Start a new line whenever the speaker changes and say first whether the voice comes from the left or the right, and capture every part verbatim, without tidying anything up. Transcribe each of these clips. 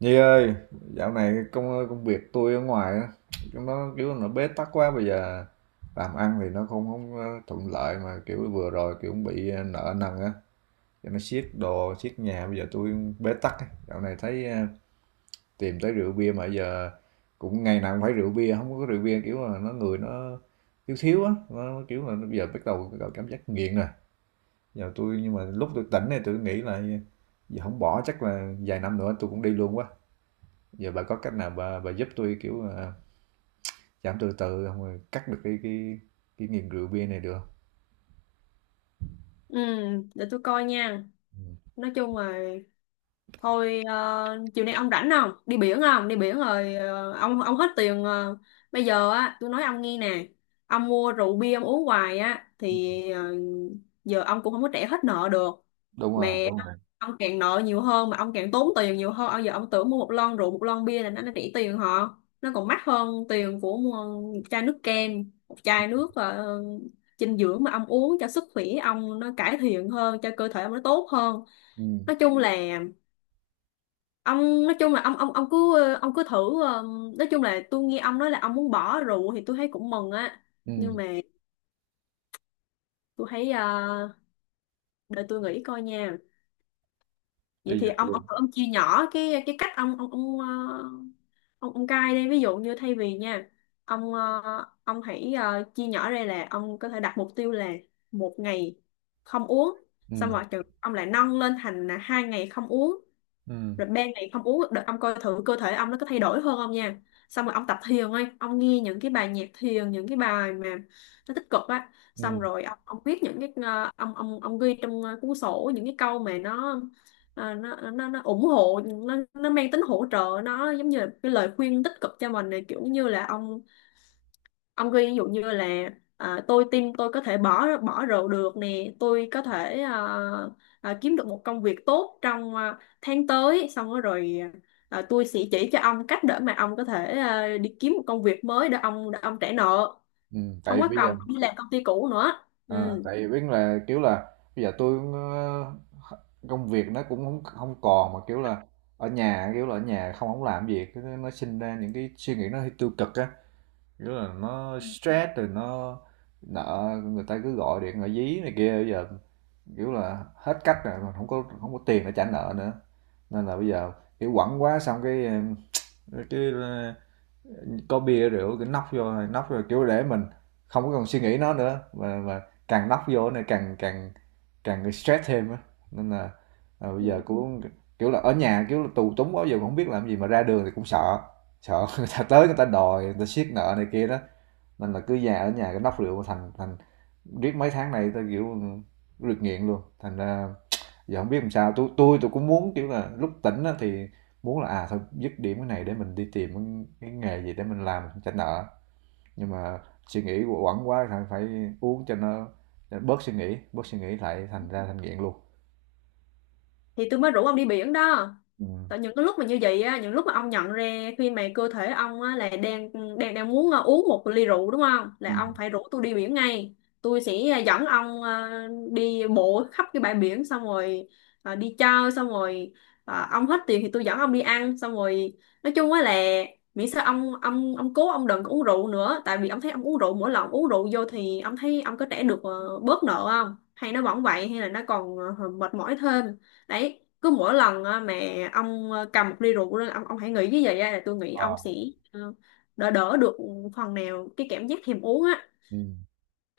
right: Nhi ơi, dạo này công công việc tôi ở ngoài á, chúng nó kiểu nó bế tắc quá. Bây giờ làm ăn thì nó không không ờ, thuận lợi mà kiểu vừa rồi kiểu cũng bị ờ, nợ nần á, cho nó siết đồ siết nhà, bây giờ tôi bế tắc á. Dạo này thấy ờ, tìm tới rượu bia mà giờ cũng ngày nào cũng phải rượu bia, không có rượu bia kiểu là nó người nó thiếu thiếu á, nó kiểu là nó bây giờ bắt đầu bắt đầu cảm giác nghiện rồi. Giờ tôi, nhưng mà lúc tôi tỉnh này tôi nghĩ là giờ không bỏ chắc là vài năm nữa tôi cũng đi luôn quá. Giờ bà có cách nào bà bà giúp tôi kiểu, à, giảm từ từ không rồi cắt được cái cái cái nghiện rượu bia này được không?
left: Ừ, để tôi coi nha.
right: Ừm,
left: Nói chung là Thôi ờ, Chiều nay ông rảnh không? Đi biển không? Đi biển rồi, ờ, ông ông hết tiền. ờ, Bây giờ á, tôi nói ông nghe nè. Ông mua rượu bia ông uống hoài á thì, ờ, giờ ông cũng không có trả hết nợ được.
right: đúng rồi,
left: Mẹ
right: đúng rồi.
left: ông càng nợ nhiều hơn mà ông càng tốn tiền nhiều hơn. Ông giờ ông tưởng mua một lon rượu, một lon bia là nó nó rẻ tiền họ. Nó còn mắc hơn tiền của mua một chai nước kem, một chai nước ờ, dinh dưỡng mà ông uống cho sức khỏe ông nó cải thiện hơn, cho cơ thể ông nó tốt hơn.
right: Ừm,
left: Nói chung là ông, nói chung là ông ông ông cứ, ờ, ông cứ thử. ờ, nói chung là tôi nghe ông nói là ông muốn bỏ rượu thì tôi thấy cũng mừng á, nhưng
right: ừm,
left: mà tôi thấy, ờ, để tôi nghĩ coi nha. Vậy
right: bây
left: thì
right: giờ
left: ông
right: tôi,
left: ông thử ông chia nhỏ cái cái cách ông ông ông ờ, ông ông cai đi, ví dụ như thay vì nha, ông ờ, ông hãy, ờ, chia nhỏ ra là ông có thể đặt mục tiêu là một ngày không uống, xong
right: ừm,
left: rồi chừng- ông lại nâng lên thành là hai ngày không uống,
right: ừm,
left: rồi ban này không uống được ông coi thử cơ thể ông nó có thay đổi hơn không nha. Xong rồi ông tập thiền ấy, ông nghe những cái bài nhạc thiền, những cái bài mà nó tích cực á.
right: ừm,
left: Xong rồi ông, ông viết những cái, ờ, ông ông ông ghi trong, ờ, cuốn sổ những cái câu mà nó, ờ, nó nó nó ủng hộ, nó nó mang tính hỗ trợ, nó giống như là cái lời khuyên tích cực cho mình này, kiểu như là ông ông khuyên ví dụ như là, à, tôi tin tôi có thể bỏ bỏ rượu được nè, tôi có thể, à, à, kiếm được một công việc tốt trong, à, tháng tới. Xong rồi, rồi à, tôi sẽ chỉ cho ông cách để mà ông có thể, à, đi kiếm một công việc mới để ông để ông trả nợ,
right: ừm,
left: không
right: tại
left: có
right: bây giờ
left: cần đi làm công ty cũ nữa.
right: ờ, tại biết là, kiểu là, bây giờ tôi ơ, công việc nó cũng không hông còn mà, kiểu là, ở nhà, kiểu là, ở nhà không hổng làm việc cái nó sinh ra những cái suy nghĩ nó hơi tiêu cực á, kiểu là, nó stress rồi nó nợ, người ta cứ gọi điện, gọi dí này kia. Bây giờ kiểu là hết cách rồi mà không có không có tiền để trả nợ nữa, nên là bây giờ kiểu quẳng quá xong cái cái có bia rượu cứ nóc vô nóc vô kiểu để mình không có còn suy nghĩ nó nữa. Mà mà càng nóc vô này càng càng càng stress thêm á, nên là à, bây giờ
left: Ừ.
right: cũng kiểu là ở nhà kiểu là tù túng quá, giờ cũng không biết làm gì mà ra đường thì cũng sợ, sợ người ta tới người ta đòi người ta siết nợ này kia đó, nên là cứ già ở nhà cái nóc rượu thành thành riết mấy tháng này tôi kiểu được nghiện luôn. Thành ra giờ không biết làm sao, tôi tôi tôi cũng muốn kiểu là lúc tỉnh á, thì muốn là à thôi dứt điểm cái này để mình đi tìm cái- nghề gì để mình làm mình trả nợ, nhưng mà suy nghĩ quẩn quá phải phải uống cho nó để bớt suy nghĩ bớt suy nghĩ lại, thành ra thành nghiện luôn.
left: Thì tôi mới rủ ông đi biển đó.
right: Ừ.
left: Tại những cái lúc mà như vậy á, những lúc mà ông nhận ra khi mà cơ thể ông á là đang, đang đang muốn, à, uống một ly rượu đúng không,
right: Ừ.
left: là ông phải rủ tôi đi biển ngay. Tôi sẽ, à, dẫn ông, à, đi bộ khắp cái bãi biển, xong rồi à, đi chơi, xong rồi, à, ông hết tiền thì tôi dẫn ông đi ăn. Xong rồi nói chung á là miễn sao ông ông ông cố, ông đừng có uống rượu nữa. Tại vì ông thấy ông uống rượu, mỗi lần ông uống rượu vô thì ông thấy ông có trả được, ờ, bớt nợ không, hay nó vẫn vậy, hay là nó còn ờ, mệt mỏi thêm. Đấy, cứ mỗi lần á, mà ông, ờ, cầm một ly rượu lên, ông ông hãy nghĩ như vậy á, là tôi nghĩ ông
right: Ờ.
left: sẽ, ờ, đỡ, đỡ được phần nào cái cảm giác thèm uống á.
right: Ừ.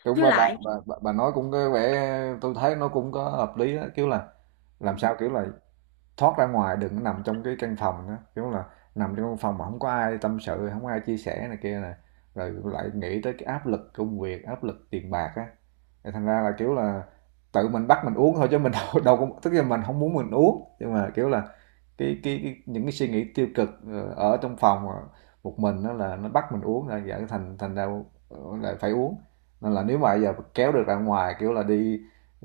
right: Đúng,
left: Với
right: bà, bà,
left: lại
right: bà, bà bà nói cũng có vẻ, tôi thấy nó cũng có hợp lý đó, kiểu là làm sao kiểu là thoát ra ngoài, đừng nằm trong cái căn phòng đó. Kiểu là nằm trong căn phòng mà không có ai tâm sự, không có ai chia sẻ này kia này, rồi lại nghĩ tới cái áp lực công việc, áp lực tiền bạc á, thành ra là kiểu là tự mình bắt mình uống thôi, chứ mình đâu, đâu có, tức là mình không muốn mình uống nhưng mà kiểu là cái cái, cái những cái suy nghĩ tiêu cực ờ, ở trong phòng một mình đó là nó bắt mình uống, là dẫn thành thành ra ờ, lại phải uống. Nên là nếu mà bây giờ kéo được ra ngoài kiểu là đi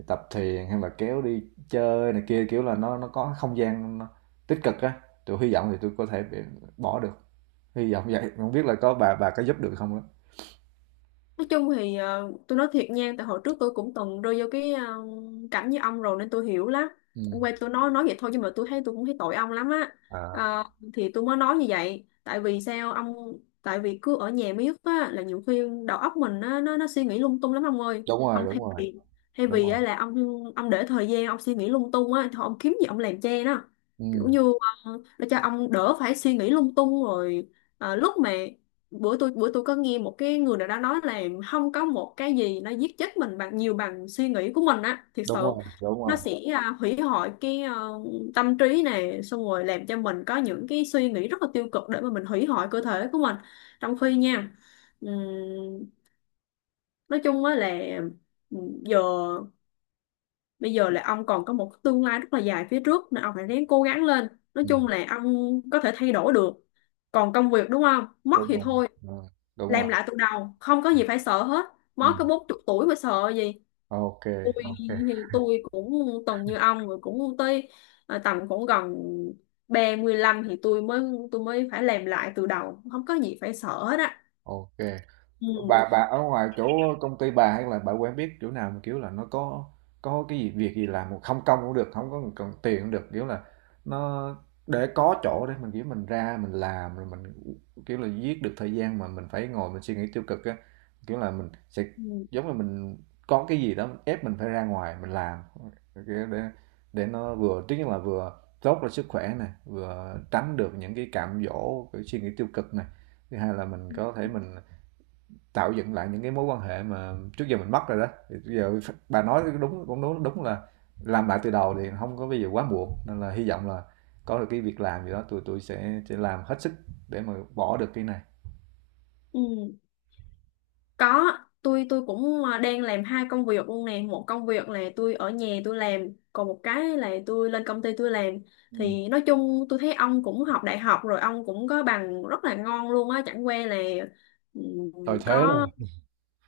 right: tập thiền hay là kéo đi chơi này kia, kiểu là, nó nó có không gian nó tích cực á, tôi hy vọng thì tôi có thể b bỏ được, hy vọng vậy, không biết là có bà bà có giúp được không á?
left: nói chung thì, ờ, tôi nói thiệt nha, tại hồi trước tôi cũng từng rơi vô cái, ờ, cảnh như ông rồi nên tôi hiểu lắm.
right: Ừm,
left: Ông quay tôi nói nói vậy thôi, nhưng mà tôi thấy tôi cũng thấy tội ông lắm á.
right: à,
left: Ờ, thì tôi mới nói như vậy. Tại vì sao ông, tại vì cứ ở nhà miết á là nhiều khi đầu óc mình nó nó, nó suy nghĩ lung tung lắm ông ơi.
right: đúng rồi,
left: Ông
right: đúng
left: thay
right: rồi,
left: vì, thay
right: đúng
left: vì
right: rồi,
left: á, là ông ông để thời gian ông suy nghĩ lung tung á, thôi ông kiếm gì ông làm che nó, kiểu
right: ừm,
left: như, ờ, để cho ông đỡ phải suy nghĩ lung tung. Rồi, Ờ, lúc mà bữa tôi bữa tôi có nghe một cái người nào đó nói là không có một cái gì nó giết chết mình bằng nhiều bằng suy nghĩ của mình á, thiệt
right: đúng
left: sự
right: rồi, đúng
left: nó
right: rồi,
left: sẽ, à, hủy hoại cái, ờ, tâm trí này, xong rồi làm cho mình có những cái suy nghĩ rất là tiêu cực để mà mình hủy hoại cơ thể của mình, trong khi nha, ừm, nói chung á là, ừm, giờ bây giờ là ông còn có một tương lai rất là dài phía trước, nên ông phải ráng cố gắng lên. Nói
right: ừm,
left: chung là ông có thể thay đổi được. Còn công việc đúng không, mất
right: đúng
left: thì
right: rồi,
left: thôi,
right: ờ, đúng
left: làm
right: rồi,
left: lại từ đầu, không có gì phải sợ hết. Mới
right: ừm,
left: có bốn chục tuổi mà sợ gì.
right: ok,
left: Tôi
right: ok ô
left: thì tôi cũng từng như ông rồi, cũng tới, à, tầm cũng gần ba mươi lăm thì tôi mới tôi mới phải làm lại từ đầu, không có gì phải sợ hết á. Ừ.
right: bà bà ở ngoài chỗ công ty bà hay là bà quen biết chỗ nào mà kiểu là nó có có cái gì việc gì làm mà không công cũng được, không có cần tiền cũng được, kiểu là nó để có chỗ để mình kiểu mình ra mình làm rồi mình kiểu là giết được thời gian mà mình phải ngồi mình suy nghĩ tiêu cực á, kiểu là mình sẽ
left: Ừ.
right: giống là mình có cái gì đó ép mình phải ra ngoài mình làm, kiểu để để nó vừa, thứ nhất là vừa tốt cho sức khỏe này, vừa tránh được những cái cám dỗ cái suy nghĩ tiêu cực này, thứ hai là mình có thể mình tạo dựng lại những cái mối quan hệ mà trước giờ mình mất rồi đó. Thì giờ bà nói đúng, cũng đúng, đúng là làm lại từ đầu thì không có bây giờ quá muộn, nên là hy vọng là có được cái việc làm gì đó tụi tôi sẽ sẽ làm hết sức để mà bỏ được cái này.
left: Ừ. Có, tôi tôi cũng, à, đang làm hai công việc luôn nè. Một công việc là tôi ở nhà tôi làm, còn một cái là tôi lên công ty tôi làm.
right: Ừ.
left: Thì nói chung tôi thấy ông cũng học đại học rồi, ông cũng có bằng rất là ngon luôn á, chẳng qua là, ừm,
right: Thời thế rồi.
left: có,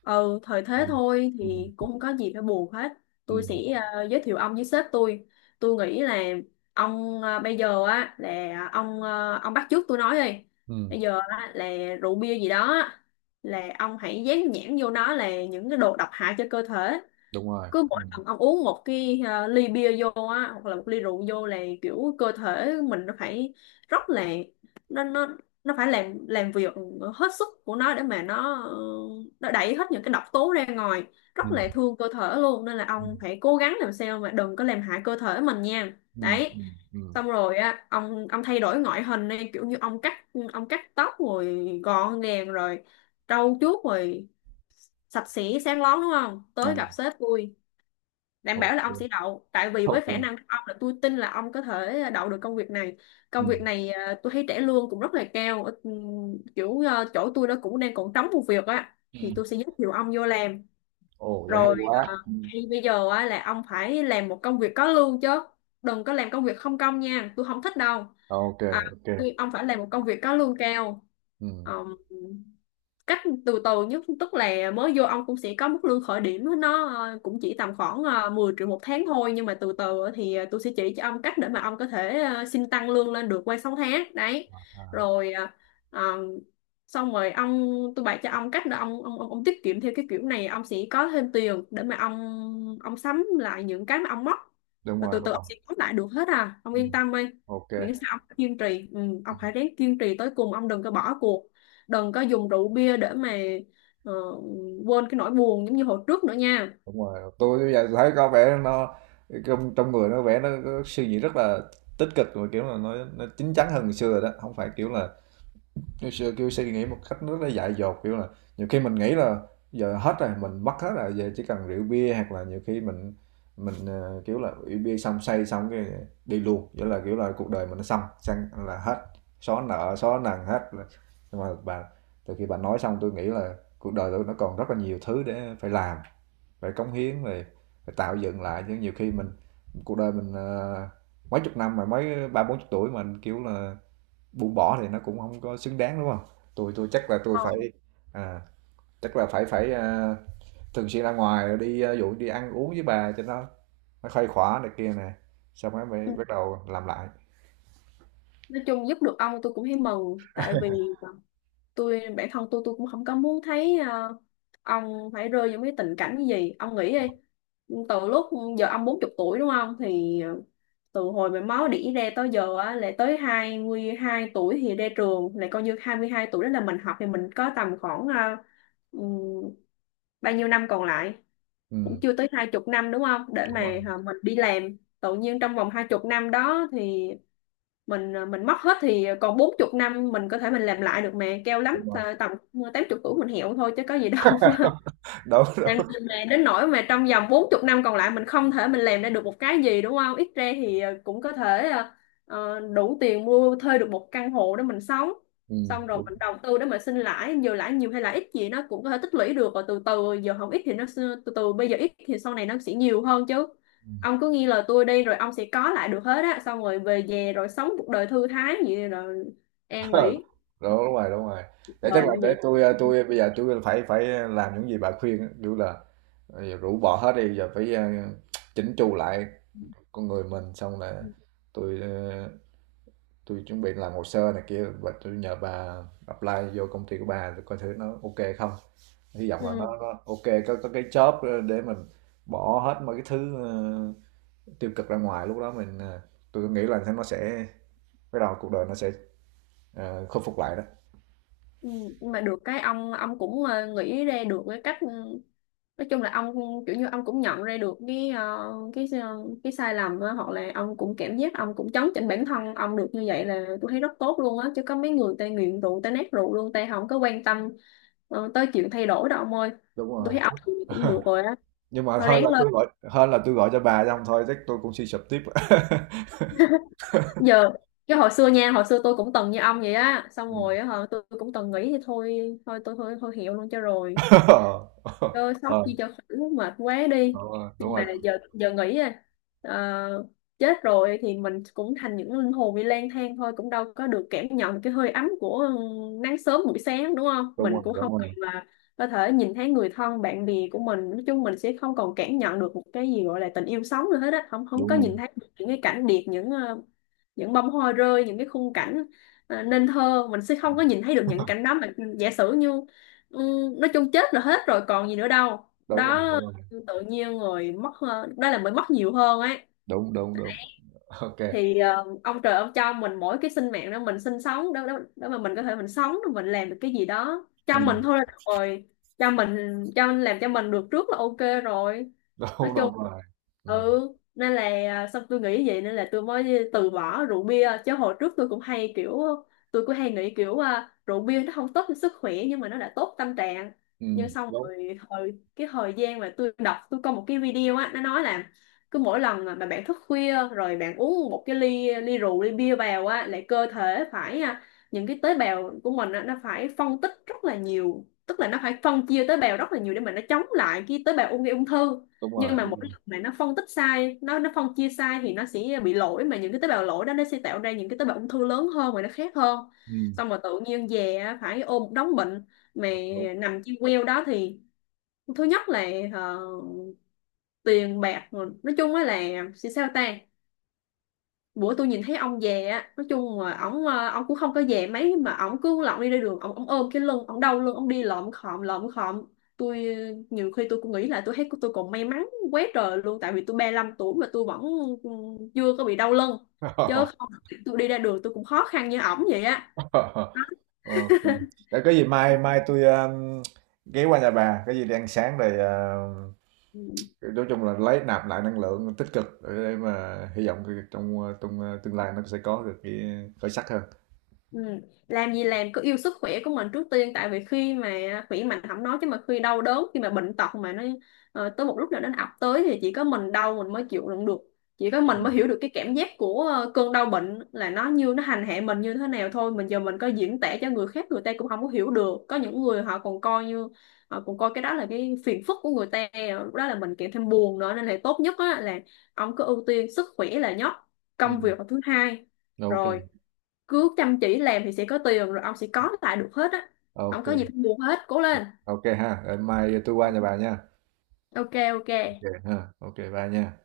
left: ừ, thời
right: Ừ.
left: thế thôi,
right: Ừ.
left: thì cũng không có gì phải buồn hết. Tôi
right: Ừ.
left: sẽ, à, giới thiệu ông với sếp tôi. Tôi nghĩ là ông, à, bây giờ á là ông, à, ông bắt chước tôi nói đi.
right: Ừ.
left: Bây giờ á là rượu bia gì đó là ông hãy dán nhãn vô nó là những cái đồ độc hại cho cơ thể.
right: Đúng rồi.
left: Cứ
right: Ừ.
left: mỗi lần ông uống một cái, à, ly bia vô á, hoặc là một ly rượu vô, là kiểu cơ thể mình nó phải rất là, nó nó nó phải làm làm việc hết sức của nó để mà nó, ờ, nó đẩy hết những cái độc tố ra ngoài,
right: Ừ.
left: rất là thương cơ thể luôn. Nên là
right: Ừ.
left: ông phải cố gắng làm sao mà đừng có làm hại cơ thể mình nha,
right: Ừ.
left: đấy.
right: Ừ. Ừ.
left: Xong rồi á ông ông thay đổi ngoại hình đi, kiểu như ông cắt ông cắt tóc rồi gọn gàng rồi trau chuốt rồi sạch sẽ sáng lón, đúng không, tới gặp
right: Ừ.
left: sếp tôi, đảm bảo là ông
right: Ok.
left: sẽ đậu. Tại vì với khả
right: Ok.
left: năng của ông là tôi tin là ông có thể đậu được công việc này.
right: Ừ.
left: Công việc này, à, tôi thấy trả lương cũng rất là cao. Ờ, Ừm, kiểu à, chỗ tôi nó cũng đang còn trống một việc á,
right: Ừ.
left: thì tôi sẽ giới thiệu ông vô làm.
right: Ồ vậy hay
left: Rồi, à,
right: quá. Ừ.
left: thì bây giờ á, là ông phải làm một công việc có lương chứ, đừng có làm công việc không công nha, tôi không thích đâu.
right: Ok.
left: à,
right: Ok.
left: tôi- ông phải làm một công việc có lương cao.
right: Ừ.
left: Ờm, Cách từ từ nhất tức là mới vô ông cũng sẽ có mức lương khởi điểm nó, ờ, cũng chỉ tầm khoảng ờ, mười triệu một tháng thôi. Nhưng mà từ từ thì, ờ, tôi sẽ chỉ cho ông cách để mà ông có thể, ờ, xin tăng lương lên được qua sáu tháng đấy.
right: À,
left: Rồi, ờ, ờ, xong rồi ông, tôi bày cho ông cách để ông, ông ông ông tiết kiệm theo cái kiểu này, ông sẽ có thêm tiền để mà ông ông sắm lại những cái mà ông mất,
right: đúng
left: và
right: rồi,
left: từ
right: đúng
left: từ
right: rồi.
left: ông sẽ có lại được hết. À, ông
right: Ừ.
left: yên tâm đi,
right: Ok.
left: miễn sao ông kiên trì. Ừ, ông phải ráng kiên trì tới cùng, ông đừng có bỏ cuộc, đừng có dùng rượu bia để mà, ờ, quên cái nỗi buồn giống như hồi trước nữa nha.
right: Đúng rồi, tôi bây giờ thấy có vẻ nó, trong trong người nó vẻ nó có suy nghĩ rất là tích cực rồi, kiểu là nó nó chín chắn hơn ngày xưa rồi đó, không phải kiểu là ngày xưa, kiểu, suy nghĩ một cách rất là dại dột. Kiểu là, nhiều khi mình nghĩ là giờ hết rồi, mình mất hết rồi, giờ chỉ cần rượu bia, hoặc là nhiều khi mình mình, ờ, kiểu là, rượu bia xong say xong cái đi luôn, nghĩa là, kiểu là, cuộc đời mình nó xong, xong là hết, xóa nợ, xóa nần hết. Nhưng mà bà, từ khi bà nói xong tôi nghĩ là cuộc đời tôi nó còn rất là nhiều thứ để phải làm, phải cống hiến, về phải tạo dựng lại chứ, nhiều khi mình cuộc đời mình, ờ, mấy chục năm mà mới ba bốn chục tuổi mà, kiểu là, buông bỏ thì nó cũng không có xứng đáng, đúng không? Tôi tôi chắc là tôi
left: Ờ.
right: phải à, chắc là phải phải, a, thường xuyên ra ngoài đi, a, ví dụ đi ăn uống với bà cho nó nó khuây khỏa này kia nè, xong rồi
left: Ừ.
right: mới bắt đầu làm lại.
left: Nói chung giúp được ông tôi cũng thấy mừng, tại vì tôi, bản thân tôi tôi cũng không có muốn thấy, ờ, ông phải rơi vào cái tình cảnh như gì ông nghĩ đi. Từ lúc, giờ ông bốn chục tuổi đúng không, thì, ờ, từ hồi mà máu đỉ ra tới giờ á lại tới hai mươi hai tuổi thì ra trường, lại coi như hai mươi hai tuổi đó là mình học, thì mình có tầm khoảng, ờ, ừm, bao nhiêu năm còn lại, cũng
right: Ừm,
left: chưa tới hai chục năm đúng không, để
right: đúng
left: mà
right: rồi,
left: hả, mình đi làm tự nhiên trong vòng hai chục năm đó thì mình, à, mình mất hết, thì còn bốn chục năm mình có thể mình làm lại được mà, keo lắm
right: đúng rồi.
left: à, tầm tám chục tuổi mình hiểu thôi chứ có gì đâu
right: Đúng,
left: làm
right: đúng.
left: gì mà đến nỗi mà trong vòng bốn chục năm còn lại mình không thể mình làm ra được một cái gì, đúng không? Ít ra thì, ờ, cũng có thể, ờ, ờ, đủ tiền mua thuê được một căn hộ để mình sống.
right: Ừm,
left: Xong rồi
right: đúng,
left: mình đầu tư để mình sinh lãi. Giờ lãi nhiều hay là ít gì nó cũng có thể tích lũy được rồi từ từ. Giờ không ít thì nó sẽ- từ từ bây giờ ít thì sau này nó sẽ nhiều hơn chứ.
right: ừm.
left: Ông cứ nghe lời tôi đi rồi ông sẽ có lại được hết á, xong rồi về về rồi sống cuộc đời thư thái vậy rồi an
right: Ờ,
left: nghỉ
right: đúng rồi, đúng rồi.
left: cuộc
right: Để chắc
left: đời
right: là
left: như
right: để
left: vậy.
right: tôi a, tui bây giờ tôi phải phải làm những gì bà khuyên á, kiểu là, bây rũ bỏ hết đi, giờ phải, a, chỉnh chu lại con người mình, xong là tôi. À, tôi chuẩn bị làm hồ sơ này kia và tôi nhờ bà apply vô công ty của bà để coi thử nó ok không, hy vọng là
left: Ừ.
right: nó, nó ok, có có cái job để mình bỏ hết mấy cái thứ ờ, tiêu cực ra ngoài, lúc đó mình ờ, tôi nghĩ là nó sẽ bắt đầu, cuộc đời nó sẽ ờ, khôi phục lại đó.
left: Ừ, nhưng mà được cái ông ông cũng ờ, nghĩ ra được cái cách, ừ, nói chung là ông kiểu như ông cũng nhận ra được cái ờ, cái ờ, cái sai lầm á, hoặc là ông cũng cảm giác ông cũng chấn chỉnh bản thân ông được, như vậy là tôi thấy rất tốt luôn á. Chứ có mấy người ta nghiện rượu, ta nát rượu luôn, ta không có quan tâm ờ, tới chuyện thay đổi đâu ông ơi.
right: Đúng
left: Tôi
right: rồi.
left: thấy ông cũng được rồi á,
right: Nhưng mà
left: nó
right: hơn là
left: ráng lên.
right: tôi gọi, hơn là tôi gọi cho bà xong thôi chắc tôi cũng suy sụp tiếp.
left: Giờ cái hồi xưa nha, hồi xưa tôi cũng từng như ông vậy á, xong
right: Ừ.
left: rồi á hả, tôi cũng từng nghĩ thì thôi thôi tôi thôi thôi hiểu luôn cho rồi. Tôi sống
right: Ờ.
left: chi cho khỏe, mệt quá đi.
right: Ờ, đúng
left: Nhưng mà
right: rồi,
left: giờ giờ nghĩ à, ờ, chết rồi thì mình cũng thành những linh hồn đi lang thang thôi, cũng đâu có được cảm nhận cái hơi ấm của, ừ, nắng sớm buổi sáng đúng không.
right: đúng rồi,
left: Mình cũng
right: đúng
left: không còn
right: rồi,
left: là có thể nhìn thấy người thân bạn bè của mình. Nói chung mình sẽ không còn cảm nhận được một cái gì gọi là tình yêu sống nữa hết á, không không
right: đúng
left: có
right: rồi,
left: nhìn thấy được những cái cảnh đẹp, những ờ, những bông hoa rơi, những cái khung cảnh ờ, nên thơ, mình sẽ không có nhìn thấy được những cảnh đó mà. Giả sử như, ừ, nói chung chết là hết rồi, còn gì nữa đâu
right: đúng rồi,
left: đó.
right: đúng rồi, đúng rồi,
left: Tự nhiên rồi mất, ờ, đó là mới mất nhiều hơn ấy.
right: đúng, đúng, đúng, ok.
left: Thì ờ, ông trời ông cho mình mỗi cái sinh mạng đó, mình sinh sống đó, đó đó mà mình có thể mình sống rồi mình làm được cái gì đó cho
right: Ừ.
left: mình thôi là được rồi. Cho mình, cho làm cho mình được trước là ok rồi. Nói
right: Đúng, đúng
left: chung,
right: rồi. Ừm,
left: ừ, nên là à, xong tôi nghĩ vậy nên là tôi mới từ bỏ rượu bia. Chứ hồi trước tôi cũng hay kiểu, tôi cũng hay nghĩ kiểu à, rượu bia nó không tốt cho sức khỏe nhưng mà nó đã tốt tâm trạng. Nhưng
right: ừm,
left: xong
right: đúng,
left: rồi hồi cái thời gian mà tôi đọc, tôi có một cái video á, nó nói là cứ mỗi lần mà bạn thức khuya rồi bạn uống một cái ly ly rượu, ly bia vào á, lại cơ thể phải à, những cái tế bào của mình á, nó phải phân tích rất là nhiều, tức là nó phải phân chia tế bào rất là nhiều để mà nó chống lại cái tế bào ung gây ung thư.
right: đúng rồi,
left: Nhưng mà
right: đúng
left: mỗi
right: rồi.
left: lần mà nó phân tích sai, nó nó phân chia sai thì nó sẽ bị lỗi, mà những cái tế bào lỗi đó nó sẽ tạo ra những cái tế bào ung thư lớn hơn và nó khác hơn.
right: Ừm,
left: Xong rồi tự nhiên về á, phải ôm một đống bệnh mà
right: đúng.
left: nằm trên queo đó thì thứ nhất là, ờ, tiền bạc rồi. Nói chung á là sẽ sao ta. Bữa tôi nhìn thấy ông về á, nói chung là ổng ờ, ổng cũng không có về mấy mà ổng cứ lọng đi ra đường, ổng ổng ôm cái lưng, ổng đau lưng, ổng đi lợm khọm lợm khọm. Tôi ờ, nhiều khi tôi cũng nghĩ là tôi thấy tôi còn may mắn quá trời luôn, tại vì tôi ba lăm tuổi mà tôi vẫn, ừ, chưa có bị đau lưng. Chứ không tôi đi ra đường tôi cũng khó khăn như ổng vậy á.
right: Ờ, ừm. Để có gì mai
left: Đó.
right: mai tôi a, ghé qua nhà bà, cái gì đi ăn sáng rồi, à,
left: Ừ.
right: nói chung là lấy nạp lại năng lượng tích cực để mà hy vọng cái trong, a, trong, tương lai nó sẽ có được cái khởi sắc hơn.
left: Ừ. Làm gì làm cứ yêu sức khỏe của mình trước tiên, tại vì khi mà khỏe mạnh không nói chứ mà khi đau đớn, khi mà bệnh tật mà nó ờ, tới một lúc nào nó ập tới thì chỉ có mình đau mình mới chịu đựng được, chỉ có mình mới hiểu được cái cảm giác của, ờ, cơn đau bệnh là nó như nó hành hạ mình như thế nào thôi. Mình giờ mình có diễn tả cho người khác người ta cũng không có hiểu được, có những người họ còn coi như họ còn coi cái đó là cái phiền phức của người ta, lúc đó là mình kèm thêm buồn nữa. Nên là tốt nhất á, là ông cứ ưu tiên sức khỏe là nhất, công
right: Ừm,
left: việc là thứ hai.
right: ok,
left: Rồi cứ chăm chỉ làm thì sẽ có tiền, rồi ông sẽ có lại được hết á,
right: ok
left: không có
right: kê,
left: gì phải buồn hết, cố lên.
right: ha, để mai tôi qua nhà bà nha.
left: Ok, ok
right: Ok, ha, ok bà bye nha.